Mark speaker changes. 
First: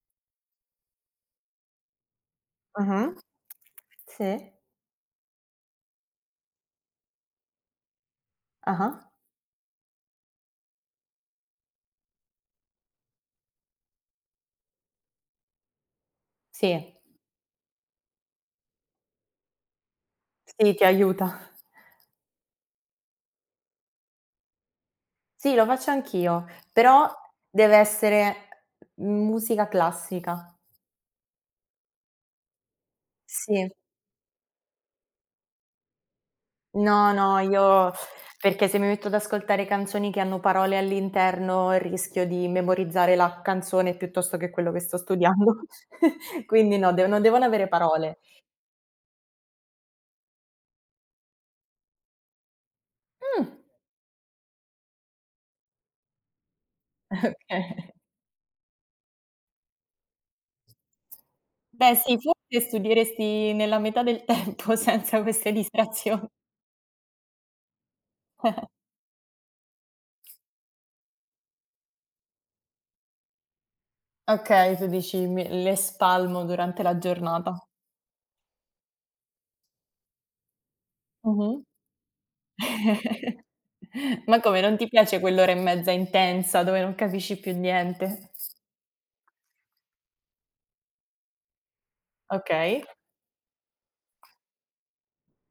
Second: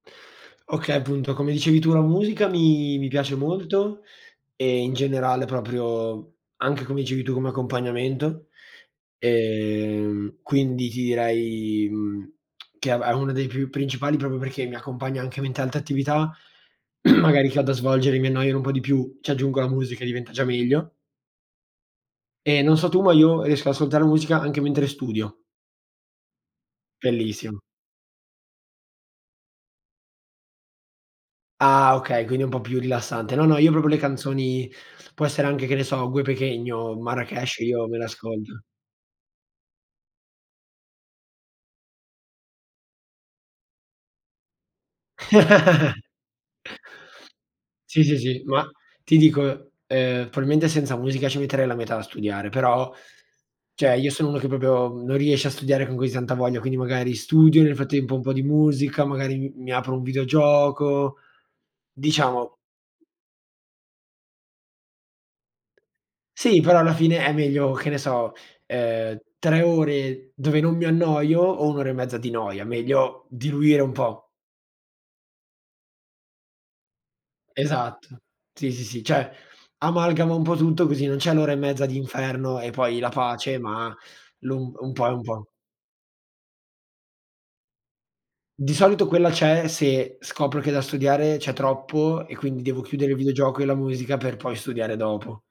Speaker 1: Okay, appunto, come dicevi tu, la musica mi mi
Speaker 2: Mh-mh.
Speaker 1: piace molto
Speaker 2: Sì.
Speaker 1: e in generale proprio anche, come dicevi tu, come accompagnamento,
Speaker 2: Ah-ah.
Speaker 1: ehm, quindi ti direi, mhmm, che è è una dei più principali proprio perché mi accompagna anche mi tante attività,
Speaker 2: Sì.
Speaker 1: magari che ho da svolgere e mi annoiano un po' di più. Ci aggiungo la musica e diventa già
Speaker 2: Sì, ti
Speaker 1: meglio.
Speaker 2: aiuta.
Speaker 1: E non so tu, ma io riesco ad ascoltare musica anche mentre studio.
Speaker 2: Sì, lo faccio anch'io, però
Speaker 1: Bellissimo.
Speaker 2: deve essere musica classica.
Speaker 1: Ah okay, quindi è un po' più rilassante. No, no, io
Speaker 2: Sì.
Speaker 1: proprio le canzoni può essere anche che ne so, Gué Pequeno,
Speaker 2: No, no,
Speaker 1: Marracash, io
Speaker 2: io
Speaker 1: me l'ascolto.
Speaker 2: perché se mi metto ad ascoltare canzoni che hanno parole all'interno, rischio di memorizzare la canzone piuttosto che quello che sto studiando. Quindi no, devo no devono avere
Speaker 1: Sì,
Speaker 2: parole.
Speaker 1: sì, sì, ma ti dico, ehm, probabilmente senza musica ci metterei la metà a studiare, però
Speaker 2: Mh.
Speaker 1: cioè io sono uno che proprio non riesce a studiare con così tanta voglia, quindi magari studio, nel
Speaker 2: Okay.
Speaker 1: frattempo un po' di musica, magari m mi apro un videogioco,
Speaker 2: Beh sì,
Speaker 1: diciamo
Speaker 2: forse studieresti nella metà del tempo senza queste distrazion
Speaker 1: Sì, però alla fine è meglio, che ne so,
Speaker 2: Que
Speaker 1: ehm, 3 ore dove non mi annoio o 1 ora e mezza di noia, meglio diluire un po'.
Speaker 2: Okay, tu dici: "Me le spalmo durante la giornata".
Speaker 1: Esatto, sì, sì, sì, cioè, amalgama un po' tutto così non c'è l'ora e
Speaker 2: Mh-mh.
Speaker 1: mezza di inferno e poi la pace, ma
Speaker 2: Ma come,
Speaker 1: l'un
Speaker 2: non ti
Speaker 1: un po' e
Speaker 2: piace
Speaker 1: un po'.
Speaker 2: quell'ora e mezza intensa dove non capisci più niente?
Speaker 1: Di solito quella c'è se scopro che da studiare c'è troppo e quindi devo
Speaker 2: Okay.
Speaker 1: chiudere il videogioco e la musica per poi studiare dopo.